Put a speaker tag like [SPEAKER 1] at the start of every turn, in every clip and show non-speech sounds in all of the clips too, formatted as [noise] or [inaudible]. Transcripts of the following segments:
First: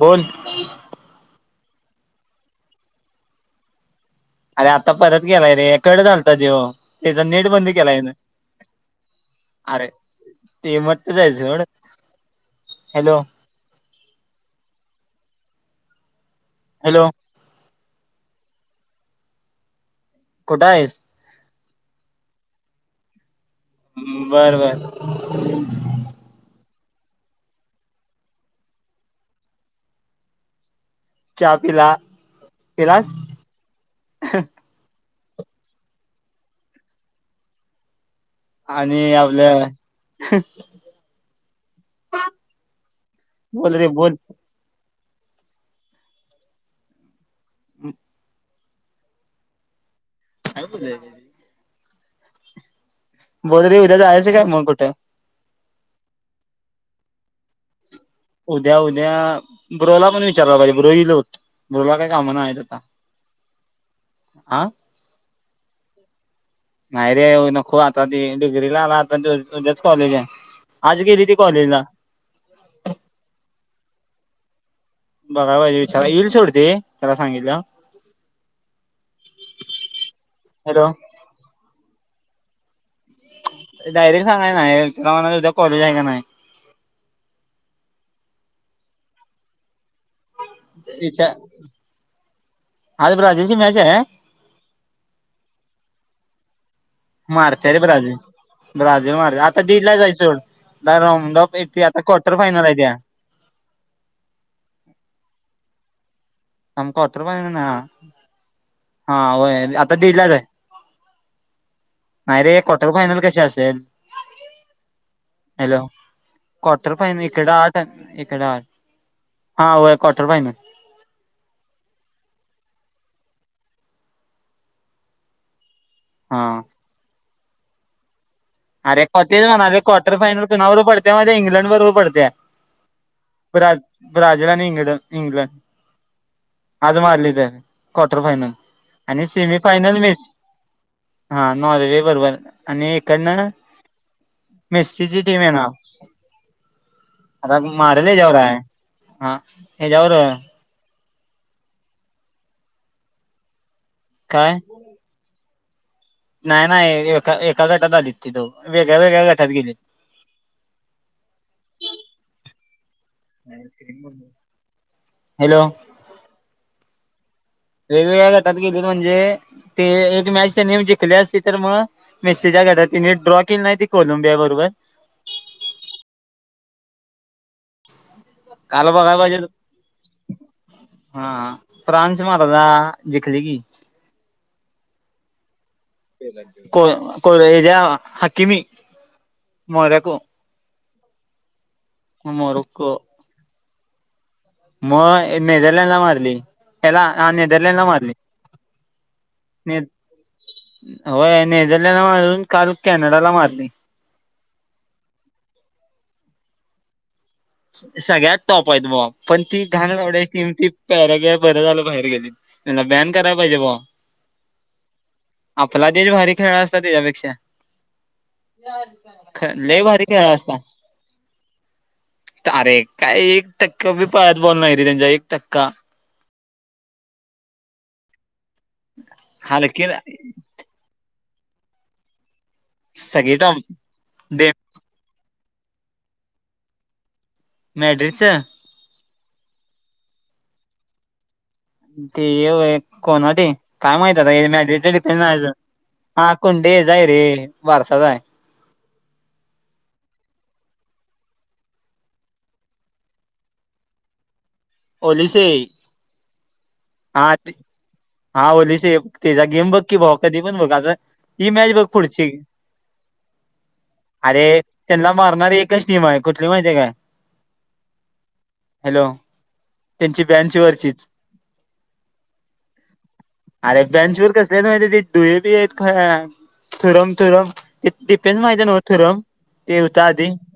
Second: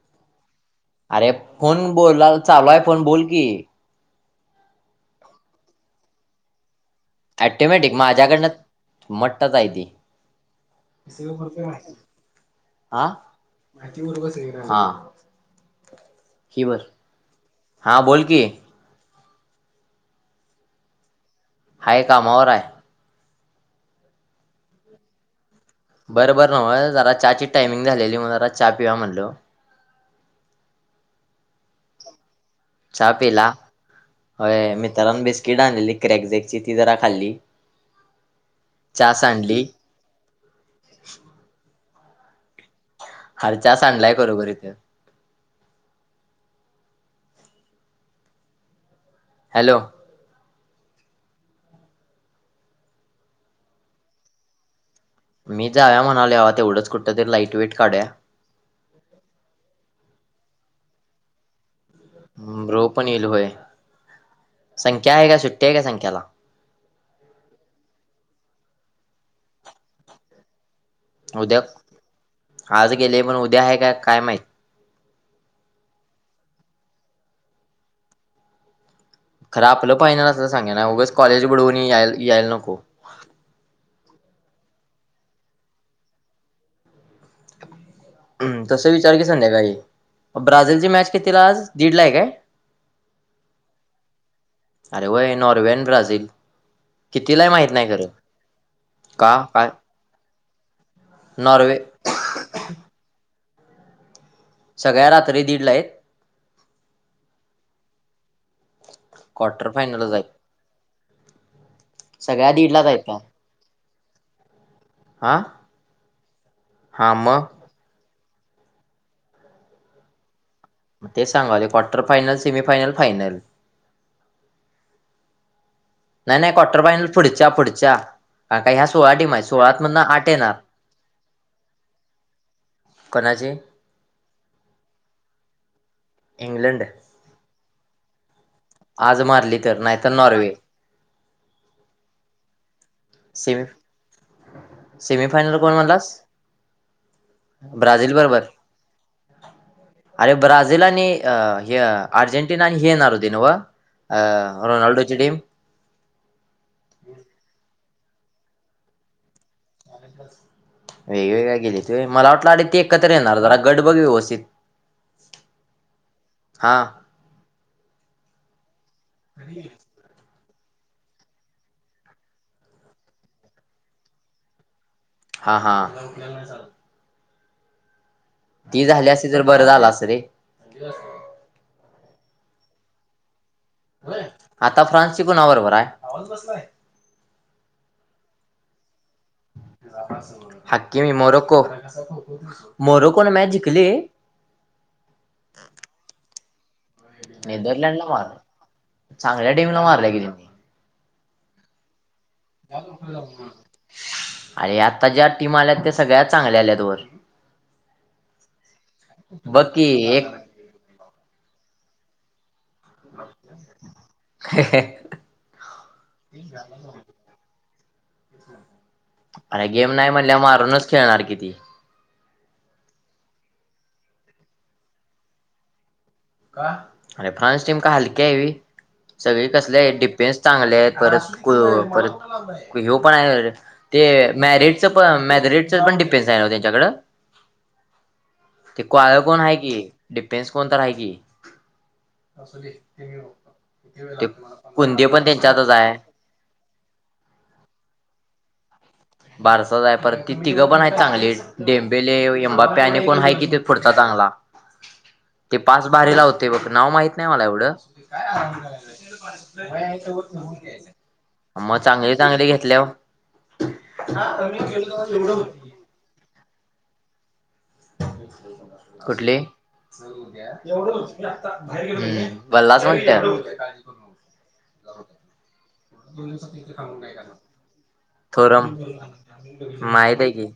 [SPEAKER 1] बोलं
[SPEAKER 2] अरे फोन बोलां चालूं आहे की फोन बोलं की
[SPEAKER 1] अरे आंता परंत गेलांय रे कडं चालतं देवं त्यांचा नेट बंद
[SPEAKER 2] ॲटोमॅटिक
[SPEAKER 1] केलां यांनी
[SPEAKER 2] माझ्याकडनं मट्टच आहे ती
[SPEAKER 1] अरे ते मं जळं हॅलो
[SPEAKER 2] पूर्वज हां कि बरं
[SPEAKER 1] हॅलो
[SPEAKER 2] हां बोलं की
[SPEAKER 1] कुठं आहेसं
[SPEAKER 2] हांय कामांवर आहे
[SPEAKER 1] बरं बरं
[SPEAKER 2] बरंबरं नवं जरां चहा ची टाइमिंग झालेली मंग जरां चहा पिवा म्हणलो
[SPEAKER 1] चहा पिलां
[SPEAKER 2] चहा पिलां होयं मित्रांन बिस्किट आणलेली क्रॅकझेकची ती जरां खांल्ली
[SPEAKER 1] आणि आपल्या हं
[SPEAKER 2] हांचा सांडलाय बरोबर इथं
[SPEAKER 1] अचं
[SPEAKER 2] हॅलो
[SPEAKER 1] खुशांल कुठे आहे बोदरी उद्यां जायचं कायं मंग कुठे
[SPEAKER 2] मी जांव्या म्हणाले यावं तेवढंच कुठं तरी लाईट वेटं कांढया
[SPEAKER 1] उद्यां उद्यां ब्रोला पणं विचारां वालागेल पाहिजे ब्रोईल होतं
[SPEAKER 2] ब्रो पणं येईलोय
[SPEAKER 1] हा
[SPEAKER 2] संख्या आहे कां सुट्टी आहे कां संख्याला
[SPEAKER 1] नाहीं रे नको आंता त डिग्री लां आंला आंतायाचं कॉलेज आहे आज गेली ती
[SPEAKER 2] उद्यां
[SPEAKER 1] कॉलेजला
[SPEAKER 2] आंज गेले पणं उद्यां आहे कायं कायं माहिती
[SPEAKER 1] बघां ये पाहिजे विचारां येईल सोडते त्यांला सांगितलं
[SPEAKER 2] खरं आपलं पाहिणार असं सांगे नां
[SPEAKER 1] हॅलो
[SPEAKER 2] उगचं कॉलेज बडवूंन यां यलां नको
[SPEAKER 1] डायरेक्ट सांगाय नाहीं त्यांला म्हणायचं उद्यां कॉलेज आहे कां नाहीं-
[SPEAKER 2] हम्मं तसं विचारलं की संध्या कांहीं ब्राझील ची मॅच किती लां आंज दीड लां आहे कायं
[SPEAKER 1] आंज ब्राजलची मॅच आहे
[SPEAKER 2] अरे वयं नॉर्वेन ब्राझील कितीलाय माहित
[SPEAKER 1] मारते रे
[SPEAKER 2] नाही खरं
[SPEAKER 1] ब्राझील ब्राझील
[SPEAKER 2] का
[SPEAKER 1] मारते आंता
[SPEAKER 2] काय
[SPEAKER 1] दिड लां जायचं चडं रमडप
[SPEAKER 2] नॉर्वे
[SPEAKER 1] भेटीयां क्वाार्टर फायनांर हांय त्यां
[SPEAKER 2] सगळ्यां रात्री दीड लां आहेतं
[SPEAKER 1] आं म काॅपरो नां हां
[SPEAKER 2] क्वार्टर
[SPEAKER 1] आंता
[SPEAKER 2] फायनलच
[SPEAKER 1] दिडलांच आहे
[SPEAKER 2] आहेत
[SPEAKER 1] नाहीं
[SPEAKER 2] सगळ्या
[SPEAKER 1] रे
[SPEAKER 2] दीडलाच
[SPEAKER 1] काॅक्व्टर
[SPEAKER 2] आहेत का
[SPEAKER 1] फायंनल कशी असेलं
[SPEAKER 2] हा
[SPEAKER 1] हॅलो काॅटर
[SPEAKER 2] हा
[SPEAKER 1] फॅन
[SPEAKER 2] मग
[SPEAKER 1] इकडे आं इकडं हां व्हयं काॅक्व्टर फायंनल
[SPEAKER 2] मं ते सांगलोय quarter final semi final final नायी नायी
[SPEAKER 1] हा
[SPEAKER 2] क्वाटर फानल पुढच्या पुढाच्या
[SPEAKER 1] अरे कतेच म्हणाले काॅर्टर फायनल कुणा पडते माहीती हाय इंग्लंड बरोबर पडतया
[SPEAKER 2] कोणाची
[SPEAKER 1] ब्रा ब्राझील आणि इंग्लं इंग्लंड
[SPEAKER 2] इंग्लंड
[SPEAKER 1] आज मारली क्वार्टर फायनल
[SPEAKER 2] आज
[SPEAKER 1] आणि
[SPEAKER 2] मारली तर
[SPEAKER 1] सेमीफायनल
[SPEAKER 2] नाहीतर
[SPEAKER 1] मीच
[SPEAKER 2] नॉर्वे
[SPEAKER 1] हा नॉर्वे बरोबर आणि इकडनं मेस्सीची
[SPEAKER 2] सेमी
[SPEAKER 1] टीम
[SPEAKER 2] फायनल
[SPEAKER 1] येणार
[SPEAKER 2] कोण म्हणलास
[SPEAKER 1] आता मारेल
[SPEAKER 2] ब्राझील
[SPEAKER 1] ह्याच्यावर
[SPEAKER 2] बरोबर
[SPEAKER 1] आहे हा ह्याच्यावर
[SPEAKER 2] अरे ब्राझीलील आणि अह अर्जेंटीना आणि हे येनार हुती नव
[SPEAKER 1] काय
[SPEAKER 2] रोनाल्डोची टीम
[SPEAKER 1] नाही नाही एका एका गटात आलीत ती दोघ वेगळ्या वेगळ्या गटात गेलेत
[SPEAKER 2] वेगवेेगळ्या गेलीत होय मला वाटलं अ ते एकत्र येणार जरा गड बघ व्यवस्थित
[SPEAKER 1] हॅलो
[SPEAKER 2] हा
[SPEAKER 1] वेगवेगळ्या गटात गेलीत म्हणजे ते एक मॅच त्यांनी जिंकले असते तर मग मेस्सेच्या घडात तिने ड्रॉ केली नाही त कोलंबिया बरोबर
[SPEAKER 2] हा हा ती
[SPEAKER 1] काल
[SPEAKER 2] झाली
[SPEAKER 1] बघाय [inaudible]
[SPEAKER 2] असती तर
[SPEAKER 1] गेलो
[SPEAKER 2] बरं झालं असतं रे
[SPEAKER 1] हा फांस मारदा जकली की
[SPEAKER 2] होय [inaudible] आवाज बसलाय आता फ्रान्सची कुणा बरोबर आहे
[SPEAKER 1] को को र ज्या हकीमी मोरॅको
[SPEAKER 2] हकी मी मरको [inaudible] मर कोण
[SPEAKER 1] मोरक्को
[SPEAKER 2] मोरोको नी मॅच जिंकली
[SPEAKER 1] मग मेझरलँडला मारली एला ह नेदरलडला
[SPEAKER 2] नेदरलँडला
[SPEAKER 1] मारली
[SPEAKER 2] मारलं चांगल्या
[SPEAKER 1] न
[SPEAKER 2] टीमला मारल्या की त्यांनी
[SPEAKER 1] होय नेझडंल वाळु
[SPEAKER 2] [inaudible] आणि आता ज्या टीम आल्यात त्या सगळ्या चांगल्या आल्यात वर
[SPEAKER 1] सगळ्यात टॉप आहेत बावा पण ती
[SPEAKER 2] बघ की
[SPEAKER 1] घाण लावड
[SPEAKER 2] एक
[SPEAKER 1] टीम त पॅरग बरं झालं बाहेर गेली त्याचां बॅन करायला पाहिजे बा आपला देश भारी खेळला असता त्याच्यापेक्षा आ लयी भारी खेळा असतता
[SPEAKER 2] खेळणारण ती
[SPEAKER 1] अरे काय एक टक्का बी पायात बोल नाही रे त्यांचा एक टक्का
[SPEAKER 2] का अरे फ्रान्स टीम का हलकी्या आहे. सगळे कसले
[SPEAKER 1] हलकी
[SPEAKER 2] आहे डीप पेस चांगले आहेत खर च परत पण
[SPEAKER 1] सगळी
[SPEAKER 2] आहे
[SPEAKER 1] टॉप
[SPEAKER 2] ते
[SPEAKER 1] डे
[SPEAKER 2] मॅरेट च पण मॅरेगेट पण [inaudible] डिपें्स आहे त्यांच्याकडं
[SPEAKER 1] मॅड्रिस च
[SPEAKER 2] ते क्वाळ कोण आहे. की डिफेन्स कोण तर आहे की
[SPEAKER 1] ते ये कोणाट काय माहित
[SPEAKER 2] ते
[SPEAKER 1] आता [inaudible] मॅ
[SPEAKER 2] कुंदे
[SPEAKER 1] डिफें
[SPEAKER 2] पण त्यांच्यातच आहे
[SPEAKER 1] हा कोुंडी हे जाय रे वारसा जाय
[SPEAKER 2] बारसं जाय परत ती तिघं पण आहेत चांगली. डेेंबेले [inaudible] एंबा [inaudible] प्याने पण आहे किथ फुडत चांगला
[SPEAKER 1] ओलिसे
[SPEAKER 2] ते पाच बारीे ला होत ते बघ नाव माहित नाही
[SPEAKER 1] हा
[SPEAKER 2] मला
[SPEAKER 1] ते
[SPEAKER 2] एवढं
[SPEAKER 1] हा ओलिसे त्याचा गेम बघ की भावा कधी पण बघ आता ही मॅच
[SPEAKER 2] मग
[SPEAKER 1] बघ
[SPEAKER 2] चांगली,
[SPEAKER 1] पुढची
[SPEAKER 2] चांगली घेतल्यावर
[SPEAKER 1] अरे त्यांना मारणार एकच [inaudible] नियम आहे कुठली माहिती काय? हॅलो
[SPEAKER 2] कुठली?
[SPEAKER 1] त्यांची बँच वरचीच
[SPEAKER 2] [unintelligible] [inaudible] वल्हास म्हणत
[SPEAKER 1] अरे बंचवरर कसले आहेत माहि तिथ डुळे बी आहेत थुरम थुरम [unintelligible]
[SPEAKER 2] माहितेय की,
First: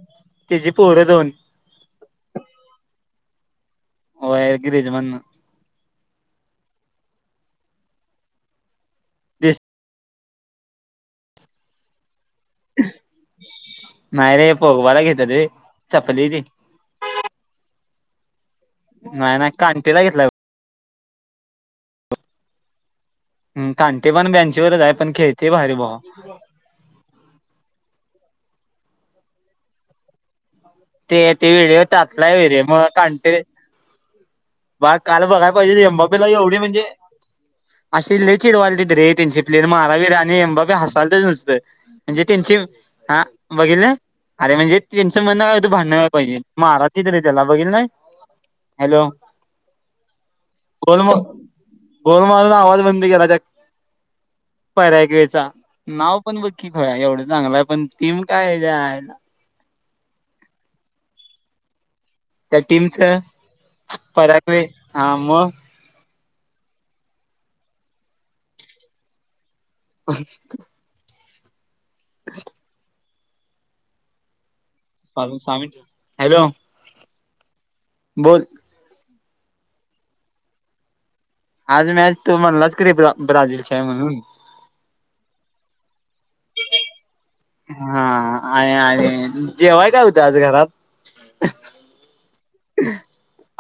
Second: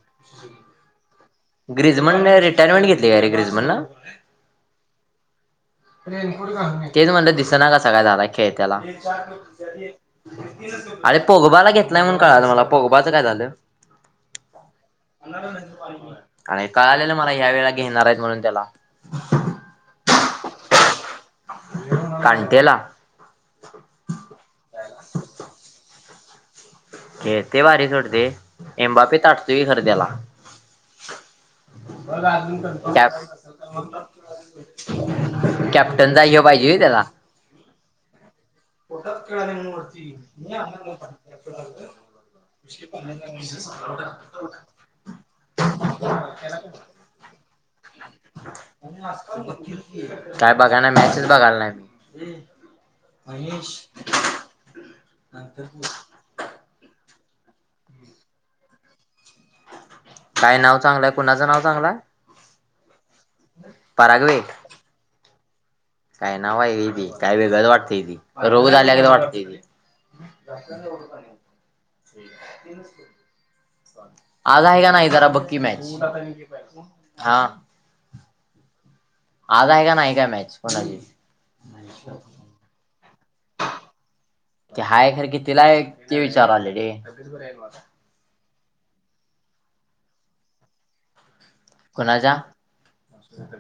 [SPEAKER 1] तेजी पोरं दोन.
[SPEAKER 2] ग्रिजमनने रिटायरमेंट घेतली. का ग्रिजमानला-
[SPEAKER 1] होय, ग्रिजमानन!
[SPEAKER 2] तेच म्हणलं, दिसना का, झालाय खेळ त्याला- अरे! पोगबाला घेतलाय म्हणून कळालं मला पोगबाचं काय झालं?
[SPEAKER 1] नाही रे, पोगबाला घेतला [unintelligible]
[SPEAKER 2] कळलेलं मला ह्या वेळेला घेणार आहेत. म्हणून त्याला.
[SPEAKER 1] नाही नाही, कांटेला घेतलाय बघ!
[SPEAKER 2] कांटेला!
[SPEAKER 1] हं, कांटे पण बँचीवरच आहे. पण खेळते भारी भावा.
[SPEAKER 2] खेळतंय भारी सोड ते [unintelligible] कॅप
[SPEAKER 1] [unintelligible] बा काल बघायला पाहिजे. एम बा पी
[SPEAKER 2] कॅप्टनचा
[SPEAKER 1] ला
[SPEAKER 2] ह्यो
[SPEAKER 1] एवढी
[SPEAKER 2] पाहिजे व्हय
[SPEAKER 1] म्हणजे
[SPEAKER 2] त्याला
[SPEAKER 1] अशी लय चिडवालेत रे, त्यांचे प्लेर मारावी. आणि एम बा पी हसालतेच नुसतं. म्हणजे त्यांची, हा बघीतल अरे, म्हणजे त्यांचं म्हण भांडण होयला पाहिजे मारलीत त्याला बघितलं. हॅलो
[SPEAKER 2] काय बघा नाय,
[SPEAKER 1] गोल म
[SPEAKER 2] मॅचचं बघायला नाहीत.
[SPEAKER 1] गोल मारून आवाज बंद केला त्या [unintelligible] पण बघ की, खुळ्या एवढं चांगलं आहे. पण टीम काय हेच्या आयला
[SPEAKER 2] काय नाव चांगलंय? कुणाचं नाव चांगलंय?
[SPEAKER 1] त्या टीमच!
[SPEAKER 2] परागवे
[SPEAKER 1] [unintelligible] हा मग
[SPEAKER 2] काय नाव हायवय ती वेगळच वाटतंय. ती रोग झाल्यागत वाटतय ती. आज हाय जरा बघ की, मॅच,
[SPEAKER 1] हॅलो
[SPEAKER 2] हा..
[SPEAKER 1] बोलं
[SPEAKER 2] आज आहे का नाही मॅच? कोणाची.
[SPEAKER 1] आज मॅच तू म्हणलास की नाही. ब्रा ब्राझीलची आहे म्हणून.
[SPEAKER 2] ती हाय खर कितीला आहे. ते विचारलो ले रे?
[SPEAKER 1] हा, आहे आहे. जेवाय काय होत आज घरात?
[SPEAKER 2] कोणाच्या?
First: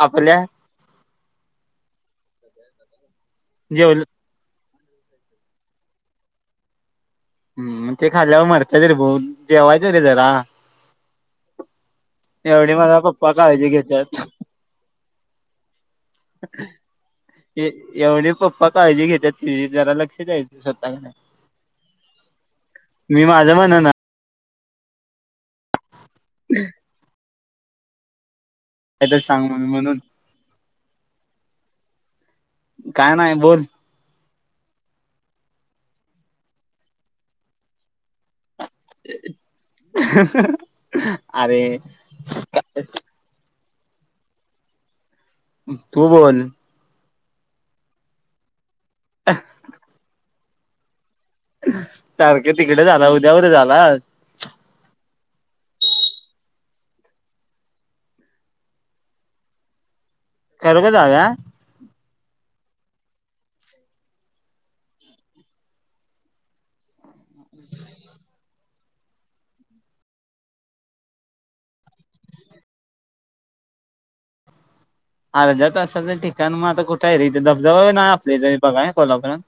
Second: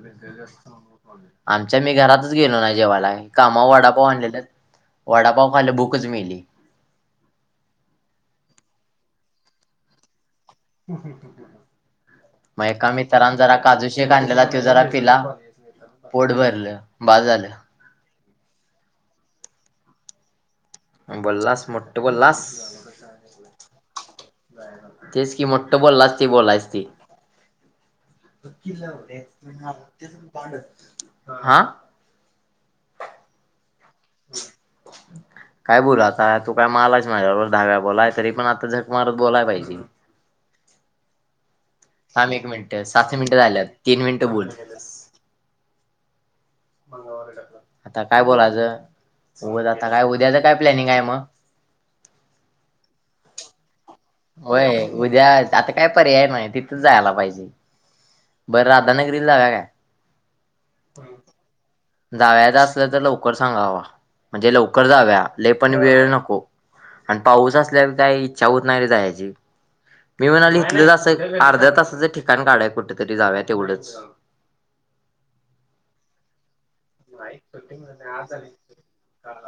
[SPEAKER 1] आपल्या
[SPEAKER 2] आमच्या मी घरातच गेलो नाही. जेवायला कामाव
[SPEAKER 1] जेवल
[SPEAKER 2] वडापाव आणलेल वडापाव खाल्लं भूकच मेली.
[SPEAKER 1] हम्, ते खाल्ल्यावर मरतेच रे, भूक जेवायचं रे जरा.
[SPEAKER 2] मग
[SPEAKER 1] एवढी
[SPEAKER 2] एका
[SPEAKER 1] मला पप्पा
[SPEAKER 2] मित्रान जरा
[SPEAKER 1] काळजी
[SPEAKER 2] काजूशेक
[SPEAKER 1] घेतात
[SPEAKER 2] आणलेला. तो जरा पिला. पोट भरलं. बास झालं.
[SPEAKER 1] एवढी पप्पा काळजी घेतात. तिजी जरा लक्षात द्यायचं. स्वतःकडे
[SPEAKER 2] बोललास! मोठं बोललास!
[SPEAKER 1] मी माझं म्हणन
[SPEAKER 2] तेच की, मोठं बोललाच ते बोलायच ते!
[SPEAKER 1] काय तर सांग म्हणून म्हणून
[SPEAKER 2] [unintelligible] हा,
[SPEAKER 1] काय नाही बोल,
[SPEAKER 2] काय बोलू आता, तू काय मालास माझ्या बरोबर दहा वेळा बोलाय तरी पण आता झ
[SPEAKER 1] [unintelligible] अरे
[SPEAKER 2] थांब, एक मिनिटं, सात मिनिटं झाल्यात. तीन मिनिटं बोल.
[SPEAKER 1] तू बोल
[SPEAKER 2] आता काय बोलायचं [inaudible] उद आता काय उद्याचं काय प्लॅनिंग आहे मग,
[SPEAKER 1] सारखे तिकडे झाला उद्यावर झाला.
[SPEAKER 2] होय उद्या आता काय पर्याय नाही तिथंच जायला पाहिजे बरं राधाान [inaudible] गरीील [inaudible] ला काय?
[SPEAKER 1] चल ग जाऊया
[SPEAKER 2] जाव्याच असलं तर लवकर सांगावा म्हणजे लवकर जाव्या ले पण वेळ नको, आणि पाऊस असल्यावर काही इच्छा होत नाही रे जायची. मी म्हणाले इथलं जसं अर्ध्या तासाचं ठिकाण काढाय कुठेतरी जाव्यात तेवढंच,
[SPEAKER 1] अर्धा तासाच ठिकाण मग आता कुठे आहे [inaudible] रिथे धबधबा नाही आपले जरी बघा कोल्हापुयात.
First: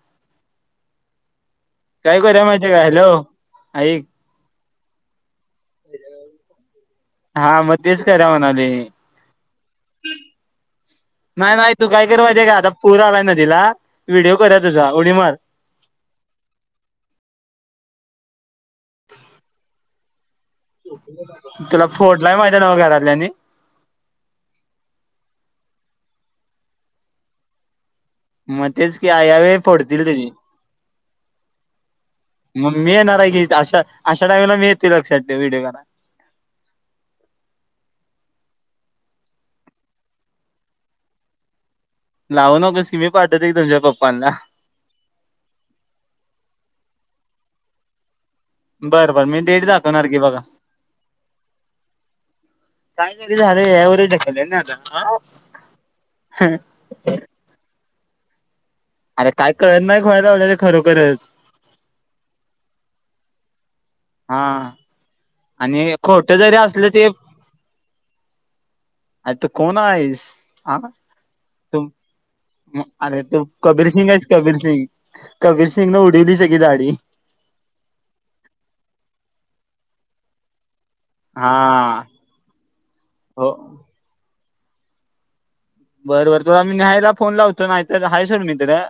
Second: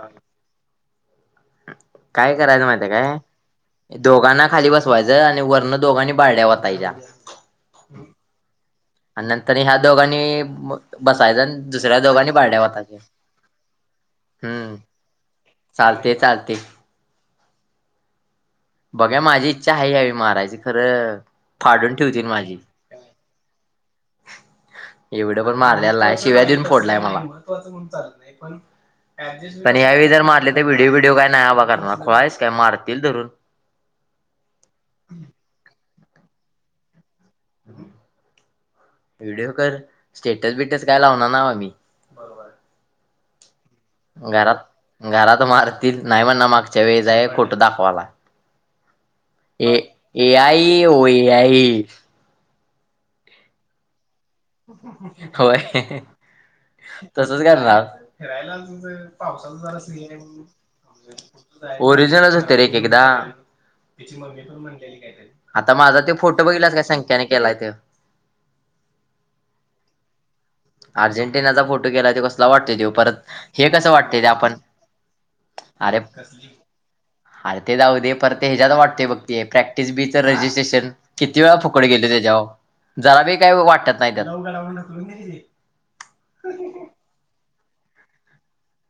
[SPEAKER 2] काय करायचं
[SPEAKER 1] माहितीये का
[SPEAKER 2] माहिती काय
[SPEAKER 1] हॅलो ऐक
[SPEAKER 2] दोघांना खाली बसवायचं आणि वरण दोघांनी बारड्या वतायच्या.
[SPEAKER 1] हा मग तेच करा म्हणाले.
[SPEAKER 2] [inaudible] आणि नंतर ह्या दोघांनी बसायचा आणि
[SPEAKER 1] नाही नाही तू
[SPEAKER 2] दुसऱ्या
[SPEAKER 1] काय कर
[SPEAKER 2] दोघांनी [inaudible]
[SPEAKER 1] माहितीये का
[SPEAKER 2] भड्या [inaudible]
[SPEAKER 1] आता
[SPEAKER 2] होताच्या
[SPEAKER 1] पूर आलाय नदीला व्हिडिओ करूया
[SPEAKER 2] हम्म,
[SPEAKER 1] तुझा उडी मार
[SPEAKER 2] चालते चालते, बघा माझी इच्छा आहे यावी मारायचे खरं
[SPEAKER 1] तुला
[SPEAKER 2] फाडून ठेवतील
[SPEAKER 1] फोडलाय
[SPEAKER 2] माझी.
[SPEAKER 1] [unintelligible] [inaudible]
[SPEAKER 2] एवढं पण मारलेला [inaudible] आहे शिवय देऊन फोडलाय मला,
[SPEAKER 1] मग तेच की यावेळी
[SPEAKER 2] पण
[SPEAKER 1] फोडतील
[SPEAKER 2] यावेळी जर
[SPEAKER 1] तुझी
[SPEAKER 2] मारले तर व्हिडिओ व्हिडिओ काय नाही [inaudible] हवा करणार [inaudible] कोळायच काय
[SPEAKER 1] मग मी
[SPEAKER 2] मारतील
[SPEAKER 1] येणार
[SPEAKER 2] धरून.
[SPEAKER 1] आहे की अशा [inaudible] अाईमला मी येते लक्षात व्हिडिओ कराला.
[SPEAKER 2] व्हिडीओ कर, स्टेटस बिटस काय लावणार नाव मी.
[SPEAKER 1] लावू नकं [inaudible] सी मी पाठत एक तुच्या पप्पांना,
[SPEAKER 2] घरात घरात मारतील नाही म्हणणा मागच्या वेळचा आहे खोटं दाखवायला.
[SPEAKER 1] बरं बरं मी डेट
[SPEAKER 2] ए
[SPEAKER 1] दाखवणार की बघा
[SPEAKER 2] एआई, ओ एआई,
[SPEAKER 1] काहीतरी झालंय वढे [inaudible] ठकलंय ना आता,
[SPEAKER 2] होय तसच करणार.
[SPEAKER 1] अरे काय कळत नाही [inaudible] खयवल्या ते खरोखरच.
[SPEAKER 2] ओरिजिनल असते रे एक एकदा [inaudible] म
[SPEAKER 1] हा
[SPEAKER 2] पण म्हण,
[SPEAKER 1] आणि खोट जरी असलं ते,
[SPEAKER 2] संख्याने केलाय तो
[SPEAKER 1] आता कोण आहेस. हा
[SPEAKER 2] अर्जेंटिनाचा
[SPEAKER 1] तू
[SPEAKER 2] फोटो केलाय तो कसला वाटतोय तो परत
[SPEAKER 1] अरे तू
[SPEAKER 2] हे
[SPEAKER 1] कबीर
[SPEAKER 2] कसं
[SPEAKER 1] सिंग
[SPEAKER 2] वाटतंय
[SPEAKER 1] आहेच
[SPEAKER 2] ते आपण
[SPEAKER 1] कबीर सिंग, कबीर सिंग न उडवली सगी दाडी
[SPEAKER 2] अरे ते जाऊ दे परत ह्यात वाटतय बघ ते प्रॅक्टिस बीच रजिस्ट्रेशन किती
[SPEAKER 1] हा
[SPEAKER 2] वेळा फुकडे गेले त्याच्यावर, जरा बी
[SPEAKER 1] हो
[SPEAKER 2] काही वाटत नाही त्या,
[SPEAKER 1] बर बर त आम्ही [inaudible] ल्याहायला फोन लावतो नाही [inaudible] तरहायचोड मित्र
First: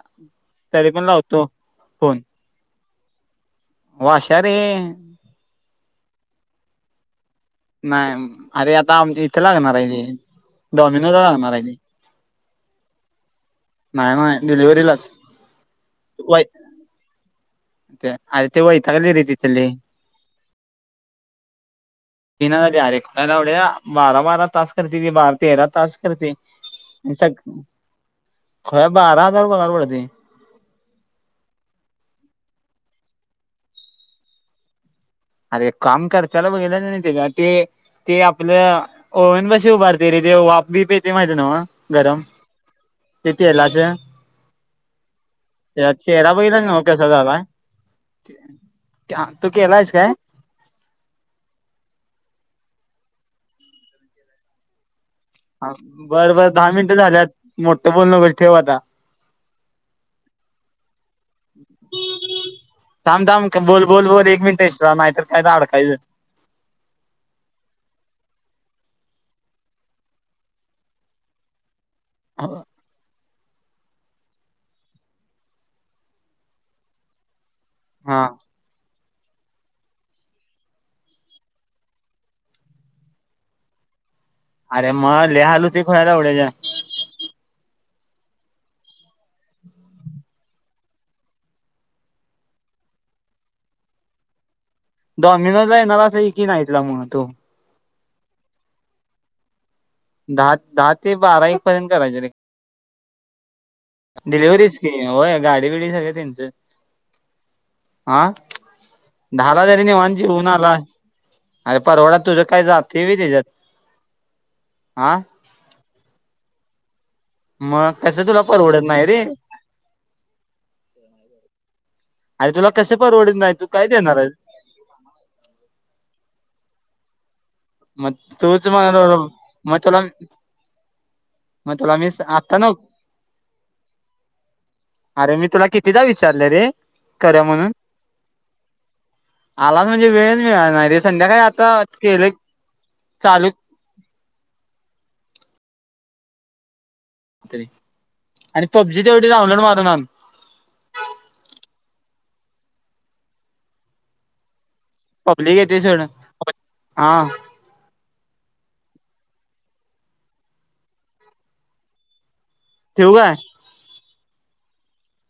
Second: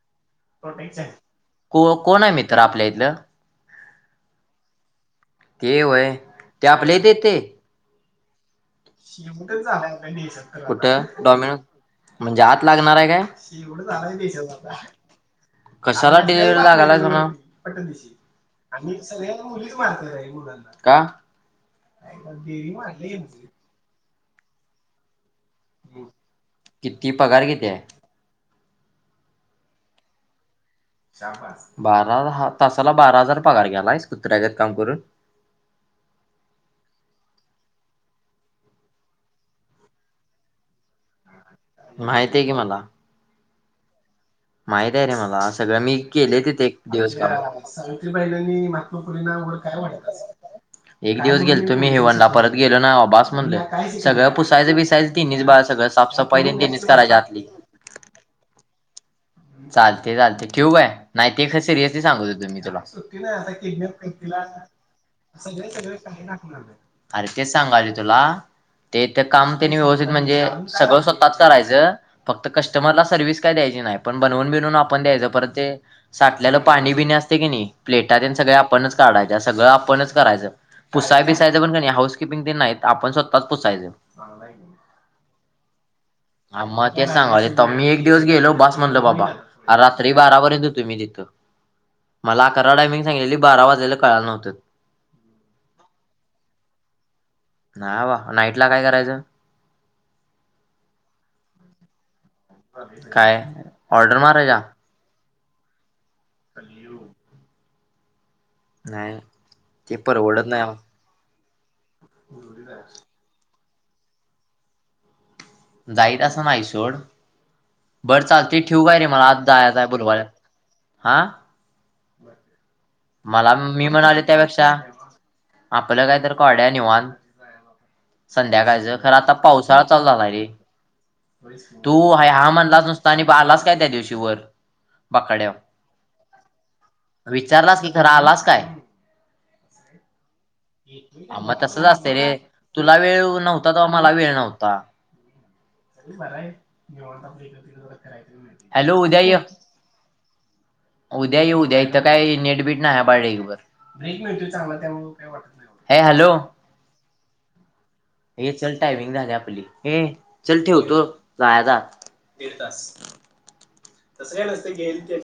[SPEAKER 1] तरी पण लावतो
[SPEAKER 2] को कोण आहे मित्र आपल्या इथलं.
[SPEAKER 1] वाश [inaudible] र
[SPEAKER 2] ते वय [inaudible] त्या [inaudible] आपले देत.
[SPEAKER 1] नाही अरे आता आम इथे लागणार आहे.
[SPEAKER 2] कुठं
[SPEAKER 1] डॉमिनोला लागणार
[SPEAKER 2] डॉमिनोज
[SPEAKER 1] आहे.
[SPEAKER 2] म्हणजे आत लागणार आहे काय,
[SPEAKER 1] नाही नाही
[SPEAKER 2] [unintelligible]
[SPEAKER 1] डिलिव्हरीलाच
[SPEAKER 2] कशाला
[SPEAKER 1] वय
[SPEAKER 2] डिलिव्हरी लागालय [inaudible] तुन [inaudible] प
[SPEAKER 1] ते अरे ते
[SPEAKER 2] आणि्ही
[SPEAKER 1] वैतागले रे
[SPEAKER 2] सगळ
[SPEAKER 1] तिथले
[SPEAKER 2] मुलीच मारत राही मुलांना, का?
[SPEAKER 1] [inaudible] पिनारेक्टला एवड्या बारा बारा तास करते ती बार तेरा तास करते
[SPEAKER 2] किती
[SPEAKER 1] निस्ता.
[SPEAKER 2] पगार किती आहे
[SPEAKER 1] खुळ्या बारा हजार पगार पडतेय.
[SPEAKER 2] शाब्बास. बारा ल हा तासाला बारा हजार पगार घ्यायलास कुत्र्यागत काम करून.
[SPEAKER 1] अरे काम करत्याला बघितलास [unintelligible] तेच्या ते ते आपलं ओव्हन बशी उभारतोय रे देव वाफ बीप येते माहिती न्हव?
[SPEAKER 2] माहिती आहे की मला.
[SPEAKER 1] ते तेलाचं.
[SPEAKER 2] माहित आहे रे मला. सगळं
[SPEAKER 1] त्याचा
[SPEAKER 2] मी
[SPEAKER 1] चेहरा
[SPEAKER 2] केलंय तिथ
[SPEAKER 1] बघितलाच
[SPEAKER 2] एक
[SPEAKER 1] नव्ह
[SPEAKER 2] दिवस थांबून.
[SPEAKER 1] क्या? तू केलायस काय?
[SPEAKER 2] एक दिवस गेलतो मी हेवनला. परत गेलो नाही बाबा बास म्हणलं. सगळं पुसायचं बिसायच तिनीचं बाळ सगळं साफसफई तिनीच करायची आसतीय.
[SPEAKER 1] मोठ्ठं बोलू नकोस ठेव आता.
[SPEAKER 2] चालतंय चालतंय. ठेऊ काय? नाही ते ख सिरियसली सांगत होतो मी तुला.
[SPEAKER 1] थांब थांब बोल बोल बोल एक मिनिट एक्स्ट्रा नाहीतर काय तर
[SPEAKER 2] सगळ सगळ
[SPEAKER 1] अडकायचं.
[SPEAKER 2] काही राखणार नाही. अरे तेच सांगालोय तुला. ते तर काम तिनं येऊ देत म्हणजे, सगळं स्वतःच करायचं. फक्त कस्टमरला सर्व्हिस काय द्यायची नाही. पण बनवून बिनऊन आपण द्यायच. परत ते साठल्यालं पाणी बिनी असतं की नाही? प्लेटा
[SPEAKER 1] हा
[SPEAKER 2] तेन सगळ्या आपणच काढायच्या सगळं आपणच करायचं. पुसाय बिसायंच पण कणी हाऊस किपिंग तेन नाहीत आपण स्वतःच पुसायच. हा
[SPEAKER 1] [unintelligible]
[SPEAKER 2] मग तेच सांगालोय. तमी एक दिवस गेलो. बास म्हणल बाबा, रात्री बारापर्यंत होतो मी तिथं. मला अकरा टायमिंग सांगलेली बारा वाजलेल कळाय नव्हत.
[SPEAKER 1] डॉमिनोजला येणार असला की येकी नाईटला म्हणतो.
[SPEAKER 2] नाही बा. नाईटला काय करायचं?
[SPEAKER 1] दहा दहा ते बारा एक पर्यंत करायच.
[SPEAKER 2] मग काय? ऑर्डर मारायच्या
[SPEAKER 1] डिलिव्हरीच की व्हय गाडी बिडी सगळ त्यांचं. हा.
[SPEAKER 2] नाही
[SPEAKER 1] दहाला जरी
[SPEAKER 2] ते
[SPEAKER 1] निवांत
[SPEAKER 2] परवडत
[SPEAKER 1] जेऊन
[SPEAKER 2] नाही
[SPEAKER 1] आलास
[SPEAKER 2] मग
[SPEAKER 1] अरे परवडात तुझं काय जात व्हय तेच्यात. आ?
[SPEAKER 2] जाईट असे नाही सोड.
[SPEAKER 1] मग कसं
[SPEAKER 2] बरं
[SPEAKER 1] तुला
[SPEAKER 2] चालतंय ठेवू
[SPEAKER 1] परवडत
[SPEAKER 2] काय
[SPEAKER 1] नाही
[SPEAKER 2] रे? मला आत जायचं आहे बुधवारी. आ?
[SPEAKER 1] अरे तुला कसे पारू?
[SPEAKER 2] मला मी म्हणालोय त्यापेक्षा, आपलं काहीतरी काढूया निवांत.
[SPEAKER 1] मग तूच
[SPEAKER 2] संध्याकाळचं.
[SPEAKER 1] मग
[SPEAKER 2] खरं आता
[SPEAKER 1] मग
[SPEAKER 2] पावसाळा
[SPEAKER 1] तुला
[SPEAKER 2] चालू झालाय रे.
[SPEAKER 1] मग
[SPEAKER 2] तू
[SPEAKER 1] तुला मी
[SPEAKER 2] हाय हा
[SPEAKER 1] आता नव
[SPEAKER 2] म्हणलास नुसता आणि बा आलास काय त्या दिवशी वर?
[SPEAKER 1] अरे मी तुला
[SPEAKER 2] बाकाड्यावर
[SPEAKER 1] कितीदा विचारलय रे करूया म्हणून.
[SPEAKER 2] विचारलास की खरं आलास काय
[SPEAKER 1] आलास म्हणजे वेळच मिळाला नाही रे संध्याकाळी
[SPEAKER 2] मग
[SPEAKER 1] आता
[SPEAKER 2] तसच असतय
[SPEAKER 1] केलय.
[SPEAKER 2] रे तुला वेळ व्हु नव्हता तवा मला वेळ नव्हता.
[SPEAKER 1] तरी आणि
[SPEAKER 2] हॅलो
[SPEAKER 1] पबजी
[SPEAKER 2] उद्या य.
[SPEAKER 1] [unintelligible]
[SPEAKER 2] उदया ये. उदया इथं काय नेटबीट नाही हाय बाळा ढीगभर. ब्रेक मिळतोय चांगला त्यामुळं.
[SPEAKER 1] पब्लिक येते
[SPEAKER 2] ये
[SPEAKER 1] सोड
[SPEAKER 2] हॅलो.
[SPEAKER 1] हा
[SPEAKER 2] हे चल टायमिंग झालय आपली. ये चल ठेवतो जायाचं हाय. दीड तास
[SPEAKER 1] ठेवू काय
[SPEAKER 2] तसं काय नसत गेली